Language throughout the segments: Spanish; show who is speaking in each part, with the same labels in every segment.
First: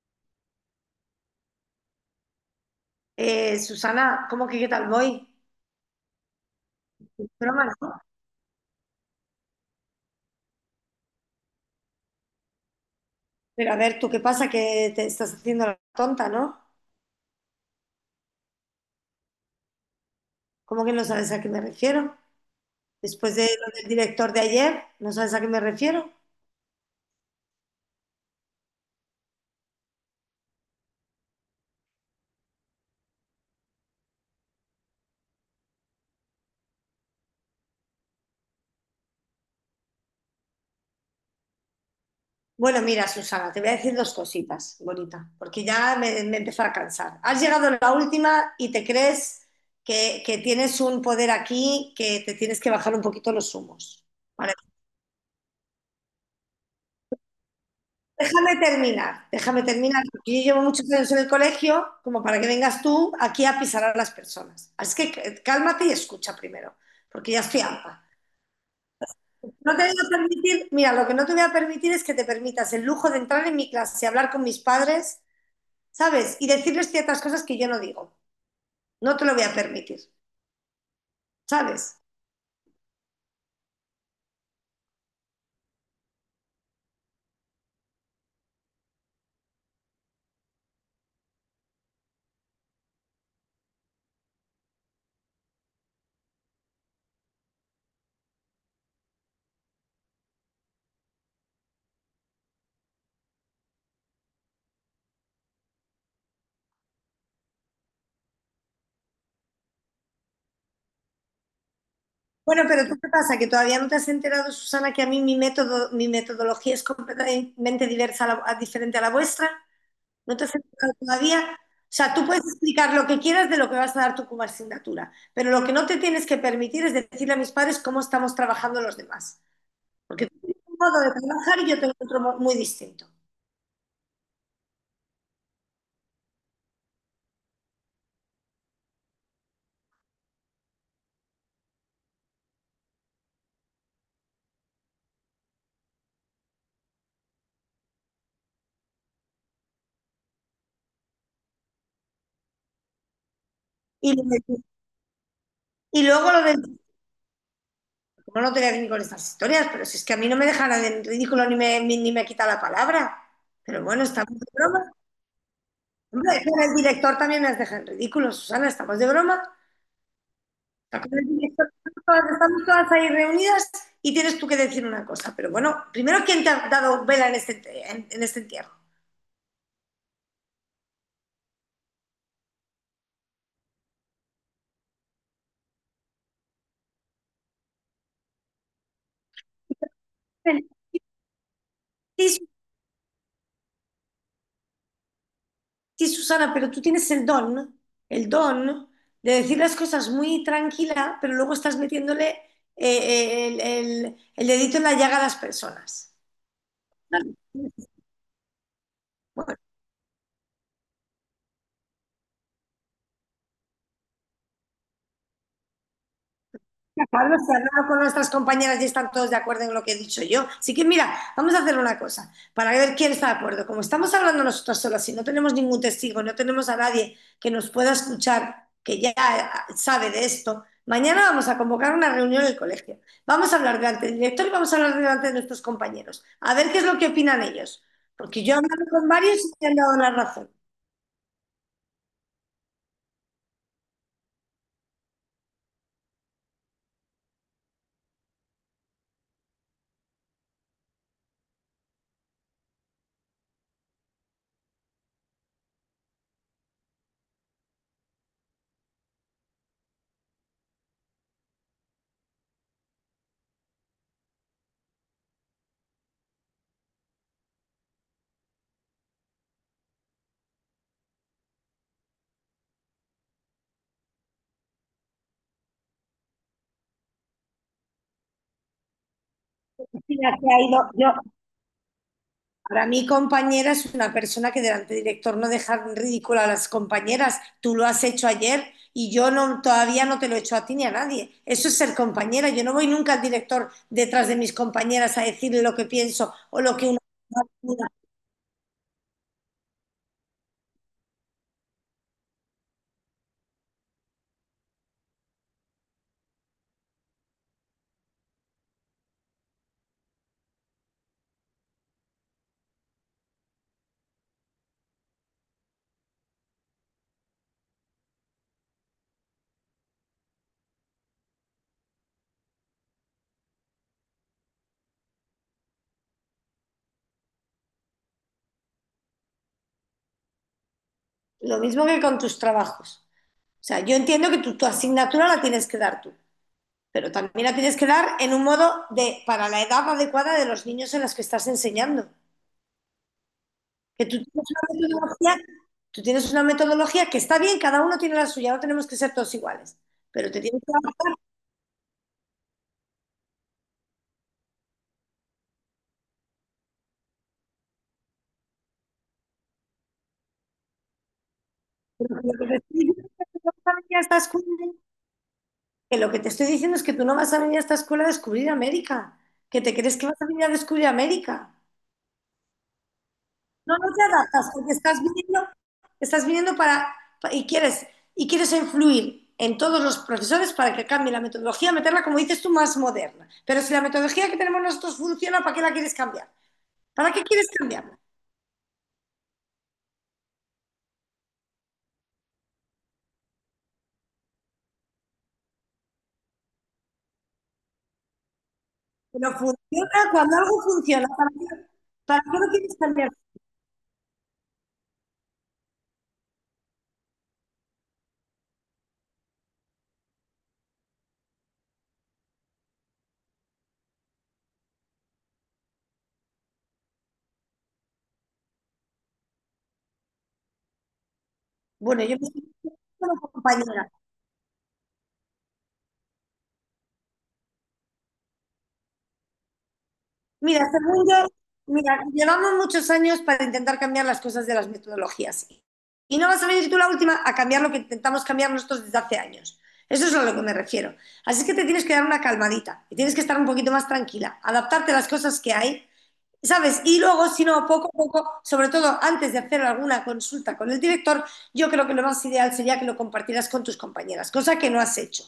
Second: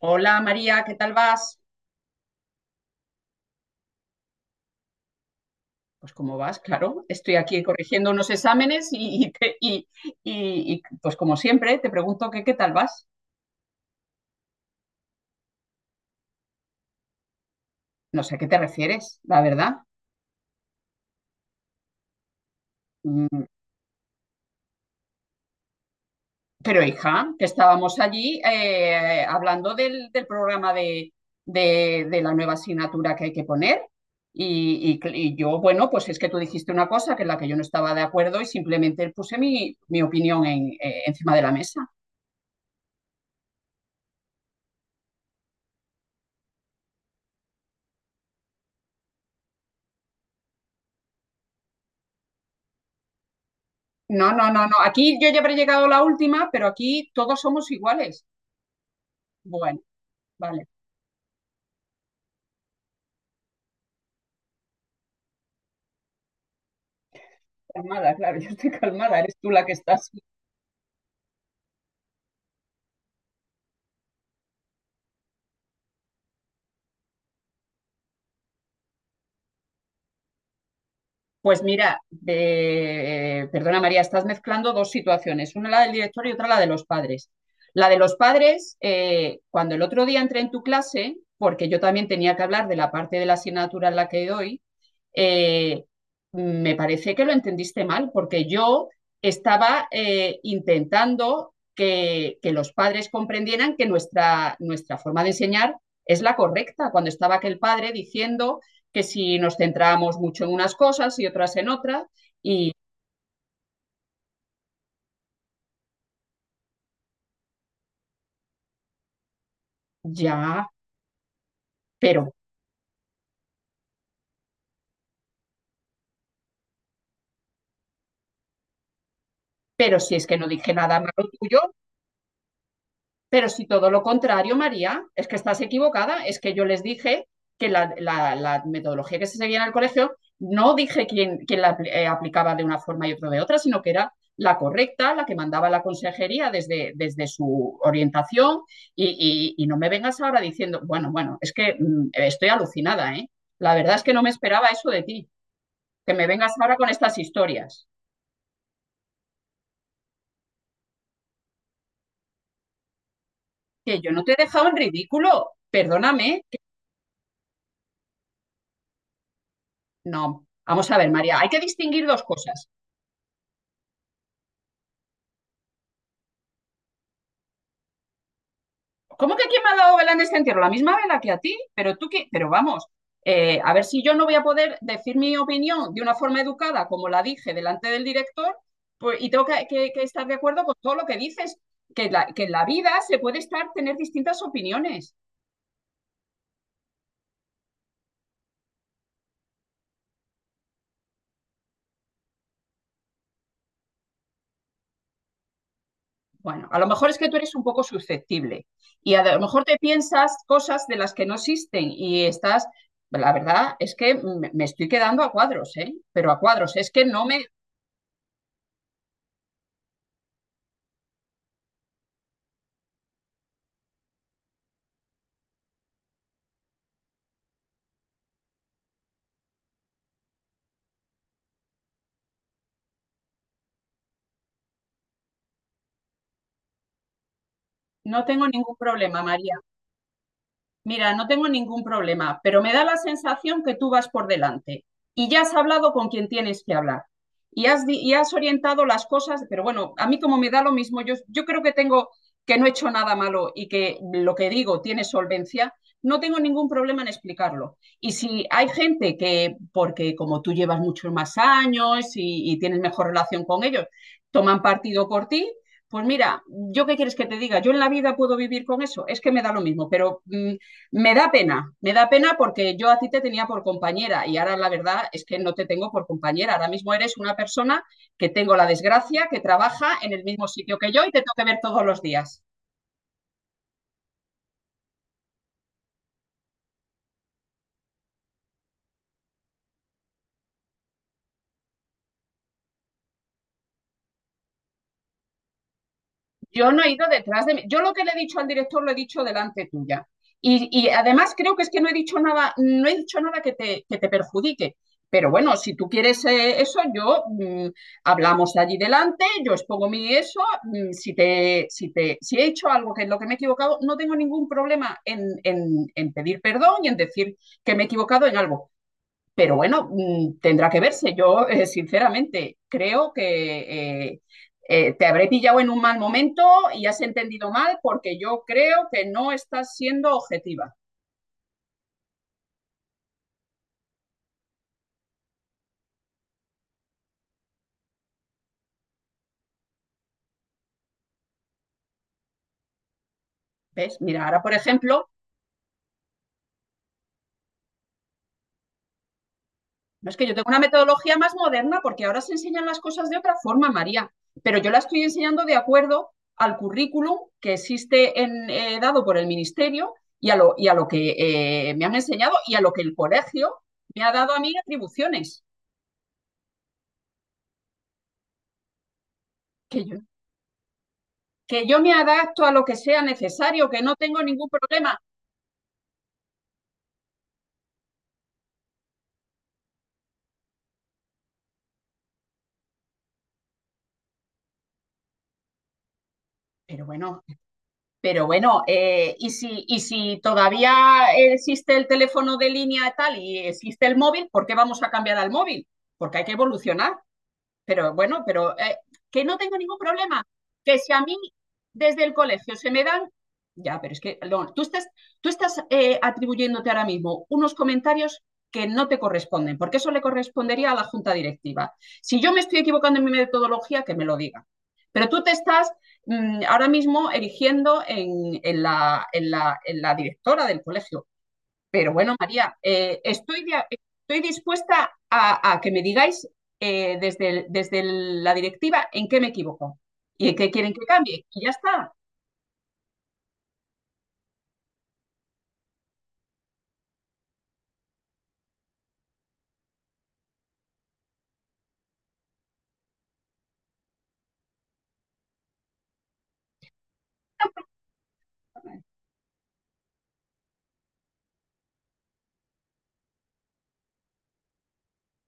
Speaker 1: Hola María, ¿qué tal vas?
Speaker 2: Susana, ¿cómo que qué tal voy?
Speaker 1: Pues cómo vas, claro. Estoy aquí
Speaker 2: Broma, ¿no?
Speaker 1: corrigiendo unos exámenes y pues como siempre te pregunto que qué tal vas.
Speaker 2: Pero a ver, ¿tú qué pasa? Que te estás haciendo la tonta, ¿no?
Speaker 1: No sé a qué te refieres, la verdad.
Speaker 2: ¿Cómo que no sabes a qué me refiero? Después
Speaker 1: Mm,
Speaker 2: de lo del director de ayer, ¿no sabes a qué me refiero?
Speaker 1: Pero hija, que estábamos allí hablando del programa de, de la nueva asignatura que hay que poner. Y yo, bueno, pues es que tú dijiste una cosa que en la que yo no estaba de acuerdo y simplemente puse mi opinión encima de la mesa.
Speaker 2: Bueno, mira, Susana, te voy a decir dos cositas, bonita, porque ya me empezó a cansar. Has llegado la última y te crees que tienes un poder aquí que te tienes que bajar un poquito los humos.
Speaker 1: No, no,
Speaker 2: ¿Vale?
Speaker 1: no, no. Aquí yo ya habré llegado la última, pero aquí todos somos iguales.
Speaker 2: Déjame
Speaker 1: Bueno,
Speaker 2: terminar, porque yo llevo
Speaker 1: vale.
Speaker 2: muchos años en el colegio, como para que vengas tú aquí a pisar a las personas. Así que cálmate y escucha primero, porque ya estoy harta.
Speaker 1: Calmada, claro, yo estoy calmada, eres tú la que
Speaker 2: No te voy a
Speaker 1: estás.
Speaker 2: permitir, mira, lo que no te voy a permitir es que te permitas el lujo de entrar en mi clase y hablar con mis padres, ¿sabes? Y decirles ciertas cosas que yo no digo. No te lo voy a permitir,
Speaker 1: Pues
Speaker 2: ¿sabes?
Speaker 1: mira, perdona María, estás mezclando dos situaciones, una la del director y otra la de los padres. La de los padres, cuando el otro día entré en tu clase, porque yo también tenía que hablar de la parte de la asignatura en la que doy, eh, me parece que lo entendiste mal, porque yo estaba intentando que, los padres comprendieran que nuestra forma de enseñar es la correcta, cuando estaba aquel padre diciendo que si nos centrábamos mucho en unas cosas y otras en otras,
Speaker 2: Bueno,
Speaker 1: y
Speaker 2: pero ¿tú qué pasa? Que todavía no te has enterado, Susana, que a mí mi método, mi metodología es completamente diversa diferente a la vuestra. No te has
Speaker 1: ya,
Speaker 2: explicado todavía. O sea, tú
Speaker 1: pero,
Speaker 2: puedes explicar lo que quieras de lo que vas a dar tú como asignatura, pero lo que no te tienes que permitir es decirle a mis padres cómo estamos trabajando los demás.
Speaker 1: pero si
Speaker 2: Porque
Speaker 1: es que
Speaker 2: tú
Speaker 1: no
Speaker 2: tienes
Speaker 1: dije
Speaker 2: un modo
Speaker 1: nada
Speaker 2: de
Speaker 1: malo
Speaker 2: trabajar
Speaker 1: tuyo.
Speaker 2: y yo tengo otro muy distinto.
Speaker 1: Pero si todo lo contrario, María, es que estás equivocada, es que yo les dije que la metodología que se seguía en el colegio, no dije quién, quién la aplicaba de una forma y otro de otra, sino que era la correcta, la que mandaba la consejería desde su orientación y no me vengas ahora diciendo, bueno, bueno, es que estoy alucinada, ¿eh? La verdad es que
Speaker 2: Y,
Speaker 1: no
Speaker 2: lo
Speaker 1: me
Speaker 2: de-
Speaker 1: esperaba eso de ti,
Speaker 2: y
Speaker 1: que me
Speaker 2: luego lo
Speaker 1: vengas ahora
Speaker 2: del...
Speaker 1: con estas historias,
Speaker 2: Como no te voy a venir con estas historias, pero si es que a mí no me dejan en ridículo ni me quita la palabra. Pero
Speaker 1: que
Speaker 2: bueno,
Speaker 1: yo no te he
Speaker 2: estamos de
Speaker 1: dejado en
Speaker 2: broma.
Speaker 1: ridículo,
Speaker 2: Hombre,
Speaker 1: perdóname, que-
Speaker 2: pero el director también nos deja en ridículo, Susana, estamos de broma.
Speaker 1: no. Vamos a ver, María, hay que distinguir dos
Speaker 2: Estamos
Speaker 1: cosas.
Speaker 2: todas ahí reunidas y tienes tú que decir una cosa. Pero bueno, primero, ¿quién te ha dado vela en en este entierro?
Speaker 1: ¿Cómo que quién me ha dado vela en este entierro? La misma vela que a ti, pero tú qué, pero vamos, a ver si yo no voy a poder decir mi opinión de una forma educada, como la dije delante del director, pues, y tengo que estar de acuerdo con todo lo que dices, que, que
Speaker 2: Sí,
Speaker 1: en la vida se puede estar, tener distintas opiniones.
Speaker 2: sí, Susana, pero tú tienes el don de decir las cosas muy tranquila, pero luego estás metiéndole el dedito en la llaga a las personas.
Speaker 1: Bueno, a lo mejor es que tú eres un poco susceptible y a lo
Speaker 2: Bueno,
Speaker 1: mejor te piensas cosas de las que no existen y estás, la verdad es que me estoy quedando a cuadros, ¿eh? Pero a cuadros, es que no
Speaker 2: Carlos,
Speaker 1: me,
Speaker 2: se ha hablado con nuestras compañeras y están todos de acuerdo en lo que he dicho yo. Así que mira, vamos a hacer una cosa para ver quién está de acuerdo. Como estamos hablando nosotros solas y no tenemos ningún testigo, no tenemos a nadie que nos pueda escuchar, que ya sabe de esto, mañana vamos a convocar una reunión en el colegio. Vamos a hablar delante del director y vamos a hablar delante de nuestros compañeros. A ver qué es lo que opinan ellos.
Speaker 1: no
Speaker 2: Porque
Speaker 1: tengo
Speaker 2: yo he
Speaker 1: ningún
Speaker 2: hablado con
Speaker 1: problema,
Speaker 2: varios y
Speaker 1: María.
Speaker 2: me han dado la razón.
Speaker 1: Mira, no tengo ningún problema, pero me da la sensación que tú vas por delante y ya has hablado con quien tienes que hablar y has orientado las cosas, pero bueno, a mí como me da lo mismo, yo creo que tengo que no he hecho nada malo y que lo que digo tiene solvencia, no tengo ningún problema en explicarlo. Y si hay gente que, porque como tú llevas muchos más años y tienes mejor relación con ellos, toman partido por ti, pues mira, ¿yo qué quieres que te diga? Yo en la vida puedo vivir con eso, es que me da lo mismo, pero me da pena porque yo a ti te tenía por compañera y ahora la verdad es que no te tengo por compañera. Ahora mismo eres una persona que tengo la desgracia, que trabaja en el
Speaker 2: Cristina se
Speaker 1: mismo
Speaker 2: ha
Speaker 1: sitio
Speaker 2: ido,
Speaker 1: que yo y
Speaker 2: yo,
Speaker 1: te tengo que ver todos los días.
Speaker 2: para mí, compañera es una persona que delante del director no deja en ridículo a las compañeras. Tú lo has hecho ayer y yo no, todavía no te lo he hecho a ti ni a nadie. Eso es ser compañera. Yo no voy nunca al director detrás de mis compañeras a decirle lo que pienso o
Speaker 1: Yo
Speaker 2: lo
Speaker 1: no
Speaker 2: que
Speaker 1: he
Speaker 2: una.
Speaker 1: ido detrás de mí. Yo lo que le he dicho al director lo he dicho delante tuya. Y además creo que es que no he dicho nada, no he dicho nada que te, que te perjudique. Pero bueno, si tú quieres eso, yo hablamos allí delante, yo expongo mi eso, si te, si he hecho algo que es lo que me he equivocado, no tengo ningún problema en pedir perdón y en decir que me he equivocado en algo. Pero bueno, tendrá que verse. Yo, sinceramente, creo que te habré pillado en un mal momento y has entendido mal porque yo creo que no estás siendo objetiva.
Speaker 2: Lo mismo que con tus trabajos. O sea, yo entiendo que tu asignatura la tienes que dar tú, pero también la tienes que dar en un modo de, para la edad adecuada de los niños en los que estás enseñando.
Speaker 1: ¿Ves?
Speaker 2: Que tú
Speaker 1: Mira,
Speaker 2: tienes
Speaker 1: ahora, por
Speaker 2: una
Speaker 1: ejemplo,
Speaker 2: metodología, tú tienes una metodología que está bien, cada uno tiene la suya, no tenemos que ser todos iguales.
Speaker 1: no es que
Speaker 2: Pero
Speaker 1: yo
Speaker 2: te
Speaker 1: tengo una
Speaker 2: tienes
Speaker 1: metodología más moderna porque ahora se enseñan las cosas de otra forma, María, pero yo la estoy enseñando de acuerdo al currículum que existe en, dado por el ministerio y a lo que me han
Speaker 2: que
Speaker 1: enseñado
Speaker 2: lo
Speaker 1: y a lo que el
Speaker 2: que
Speaker 1: colegio
Speaker 2: no venir a
Speaker 1: me ha
Speaker 2: esta
Speaker 1: dado a
Speaker 2: escuela,
Speaker 1: mí atribuciones,
Speaker 2: que lo que te estoy diciendo es que tú no vas a venir a esta escuela a descubrir América, que te
Speaker 1: que yo
Speaker 2: crees que vas a venir a descubrir América.
Speaker 1: que yo me adapto a lo que sea necesario,
Speaker 2: No,
Speaker 1: que
Speaker 2: no
Speaker 1: no
Speaker 2: te
Speaker 1: tengo ningún
Speaker 2: adaptas, porque
Speaker 1: problema.
Speaker 2: estás viniendo para- y quieres, y quieres influir en todos los profesores para que cambie la metodología, meterla, como dices tú, más moderna. Pero si la metodología que tenemos nosotros funciona, ¿para qué la quieres cambiar?
Speaker 1: Pero
Speaker 2: ¿Para
Speaker 1: bueno,
Speaker 2: qué quieres cambiar?
Speaker 1: pero bueno, y si todavía existe el teléfono de línea y tal y existe el móvil, ¿por qué vamos a cambiar al móvil? Porque hay que evolucionar. Pero bueno, pero que
Speaker 2: Pero
Speaker 1: no tengo ningún
Speaker 2: funciona,
Speaker 1: problema.
Speaker 2: cuando algo
Speaker 1: Que si a
Speaker 2: funciona,
Speaker 1: mí desde el
Speaker 2: ¿para qué lo
Speaker 1: colegio se
Speaker 2: quieres
Speaker 1: me dan...
Speaker 2: cambiar?
Speaker 1: Ya, pero es que no, tú estás atribuyéndote ahora mismo unos comentarios que no te corresponden, porque eso le correspondería a la junta directiva. Si yo me estoy equivocando en mi metodología, que me lo diga. Pero tú te estás ahora mismo erigiendo en la directora del colegio. Pero
Speaker 2: Bueno, yo
Speaker 1: bueno,
Speaker 2: me estoy
Speaker 1: María,
Speaker 2: como
Speaker 1: estoy,
Speaker 2: compañera.
Speaker 1: estoy dispuesta a que me digáis desde, desde la directiva en qué me equivoco y en qué
Speaker 2: Mira,
Speaker 1: quieren que
Speaker 2: según
Speaker 1: cambie.
Speaker 2: yo,
Speaker 1: Y ya está.
Speaker 2: mira, llevamos muchos años para intentar cambiar las cosas de las metodologías. Y no vas a venir tú la última a cambiar lo que intentamos cambiar nosotros desde hace años. Eso es a lo que me refiero. Así es que te tienes que dar una calmadita y tienes que estar un poquito más tranquila, adaptarte a las cosas que hay. ¿Sabes? Y luego, si no, poco a poco, sobre todo antes de hacer alguna consulta con el director, yo creo que lo más ideal sería que lo compartieras con tus compañeras, cosa que no has hecho,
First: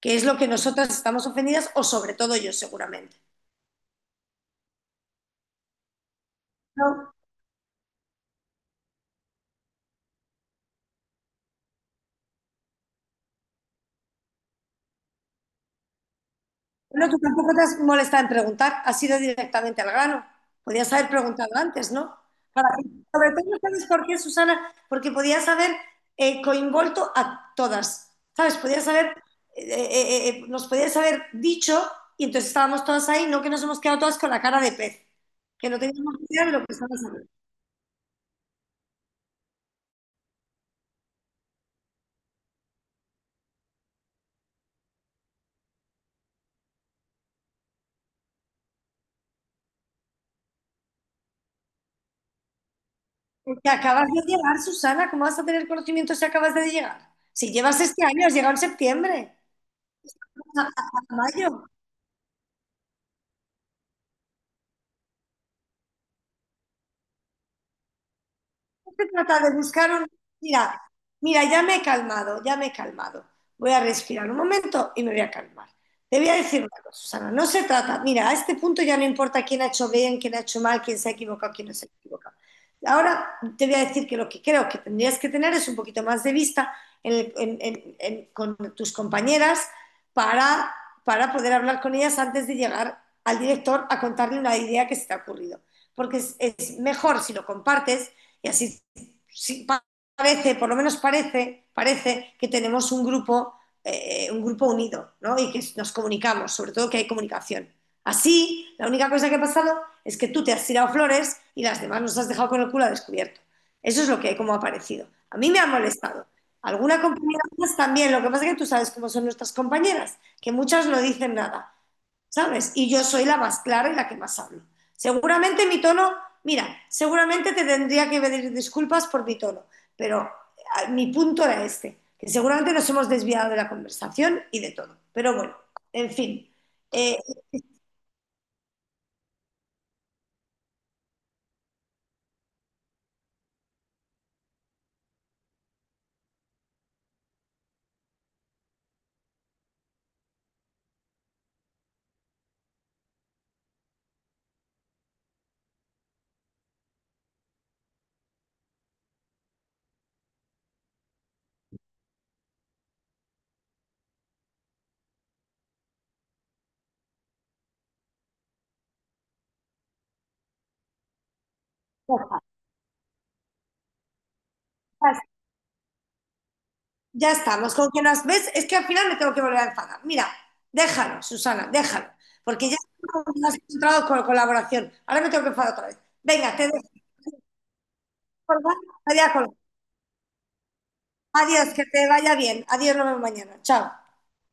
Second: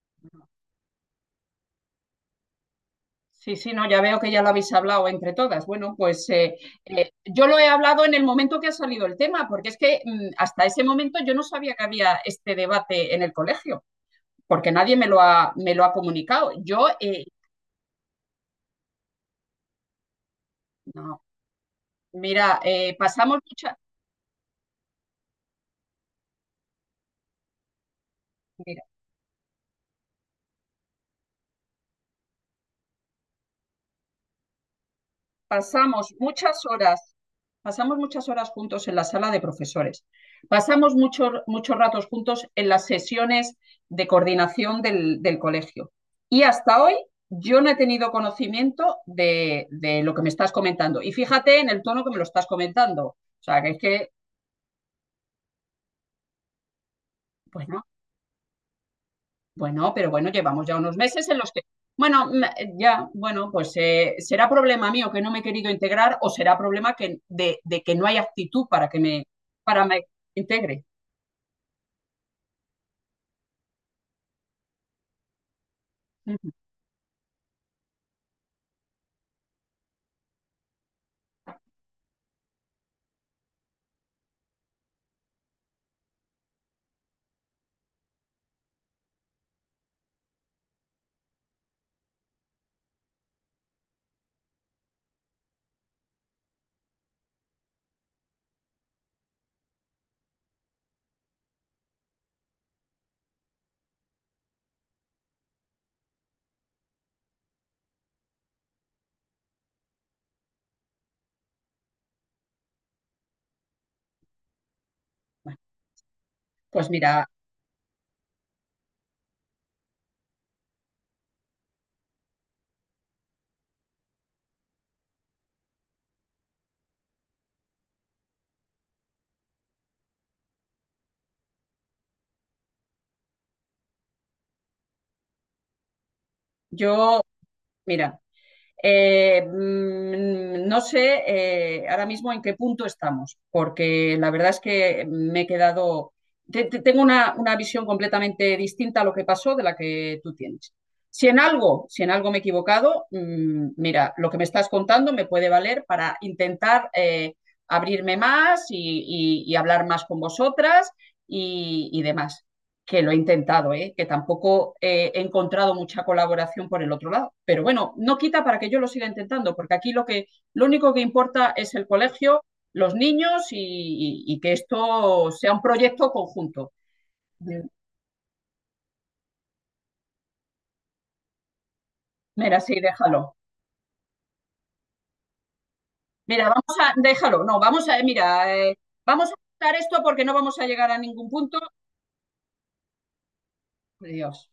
Speaker 2: que es lo que nosotras estamos ofendidas o sobre todo yo seguramente.
Speaker 1: Sí, sí, no, ya veo que ya lo habéis hablado entre todas. Bueno, pues
Speaker 2: ¿No?
Speaker 1: yo lo he hablado en el momento que ha salido el tema, porque es que hasta ese momento yo no sabía que había este debate en el colegio, porque nadie me lo ha, me lo ha comunicado. Yo,
Speaker 2: Bueno, tú tampoco te has molestado en preguntar, has ido directamente al grano. Podías haber
Speaker 1: no,
Speaker 2: preguntado antes, ¿no?
Speaker 1: mira,
Speaker 2: Para- Sobre todo, ¿sabes por qué, Susana? Porque podías haber coinvolto a todas, ¿sabes? Podías haber, nos podías haber dicho y entonces estábamos todas ahí, no que nos hemos quedado todas con la cara de pez, que no
Speaker 1: pasamos
Speaker 2: teníamos ni idea de lo
Speaker 1: muchas
Speaker 2: que estábamos
Speaker 1: horas,
Speaker 2: hablando.
Speaker 1: pasamos muchas horas juntos en la sala de profesores, pasamos muchos muchos ratos juntos en las sesiones de coordinación del colegio. Y hasta hoy yo no he tenido conocimiento de, lo que me estás comentando. Y fíjate en el tono que me lo estás comentando. O sea, que
Speaker 2: Porque
Speaker 1: es
Speaker 2: acabas
Speaker 1: que,
Speaker 2: de llegar, Susana, ¿cómo vas a tener conocimiento si acabas de llegar? Si
Speaker 1: pues
Speaker 2: llevas
Speaker 1: no,
Speaker 2: este año, has llegado en septiembre,
Speaker 1: bueno, pero bueno, llevamos ya unos
Speaker 2: a
Speaker 1: meses en
Speaker 2: mayo.
Speaker 1: los que, bueno, ya, bueno, pues será problema mío que no me he querido integrar o será problema que, de que no hay actitud para que
Speaker 2: Se
Speaker 1: me,
Speaker 2: trata de
Speaker 1: para
Speaker 2: buscar
Speaker 1: me
Speaker 2: un... Mira,
Speaker 1: integre.
Speaker 2: mira, ya me he calmado, ya me he calmado. Voy a respirar un momento y me voy a calmar. Te voy a
Speaker 1: Ujú.
Speaker 2: decir una cosa, Susana, no se trata, mira, a este punto ya no importa quién ha hecho bien, quién ha hecho mal, quién se ha equivocado, quién no se ha equivocado. Ahora te voy a decir que lo que creo que tendrías que tener es un poquito más de vista con tus compañeras para, para poder hablar con ellas antes de llegar al director a contarle una idea que se te ha ocurrido. Porque es mejor si lo compartes y así sí, parece, por lo menos parece, parece que tenemos un grupo unido, ¿no? Y que nos comunicamos, sobre todo que hay comunicación. Así, la única cosa que ha pasado es que tú te has tirado flores y las demás nos has dejado con el culo descubierto. Eso es lo que como ha parecido. A mí
Speaker 1: Bueno,
Speaker 2: me ha molestado.
Speaker 1: pues
Speaker 2: Alguna
Speaker 1: mira,
Speaker 2: compañera más también, lo que pasa es que tú sabes cómo son nuestras compañeras, que muchas no dicen nada. ¿Sabes? Y yo soy la más clara y la que más hablo. Seguramente mi tono, mira, seguramente te tendría que pedir disculpas por mi tono, pero ah, mi punto era este, que seguramente nos hemos desviado de la conversación y de todo. Pero bueno, en fin, eh,
Speaker 1: yo, mira, no sé ahora mismo en qué punto estamos, porque la verdad es que me he quedado, tengo una visión completamente distinta a lo que pasó de la que tú tienes. Si en algo, si en algo me he equivocado, mira, lo que me estás contando me puede valer para intentar abrirme más y hablar más con vosotras y demás que lo he intentado, ¿eh? Que tampoco he encontrado mucha colaboración por el otro lado. Pero bueno, no quita para que yo lo siga intentando, porque aquí lo, que, lo único que importa es el colegio, los niños y que esto sea un proyecto conjunto.
Speaker 2: ya estamos. Con que nos ves, es que al final me tengo que volver a enfadar. Mira, déjalo, Susana, déjalo,
Speaker 1: Mira,
Speaker 2: porque ya
Speaker 1: sí, déjalo.
Speaker 2: has encontrado con colaboración. Ahora me tengo que enfadar otra vez.
Speaker 1: Mira,
Speaker 2: Venga, te
Speaker 1: vamos
Speaker 2: dejo.
Speaker 1: a, déjalo, no, vamos a, mira, vamos a quitar esto porque no vamos a llegar a ningún punto.
Speaker 2: Adiós, que te vaya bien. Adiós, nos vemos mañana. Chao.
Speaker 1: Dios.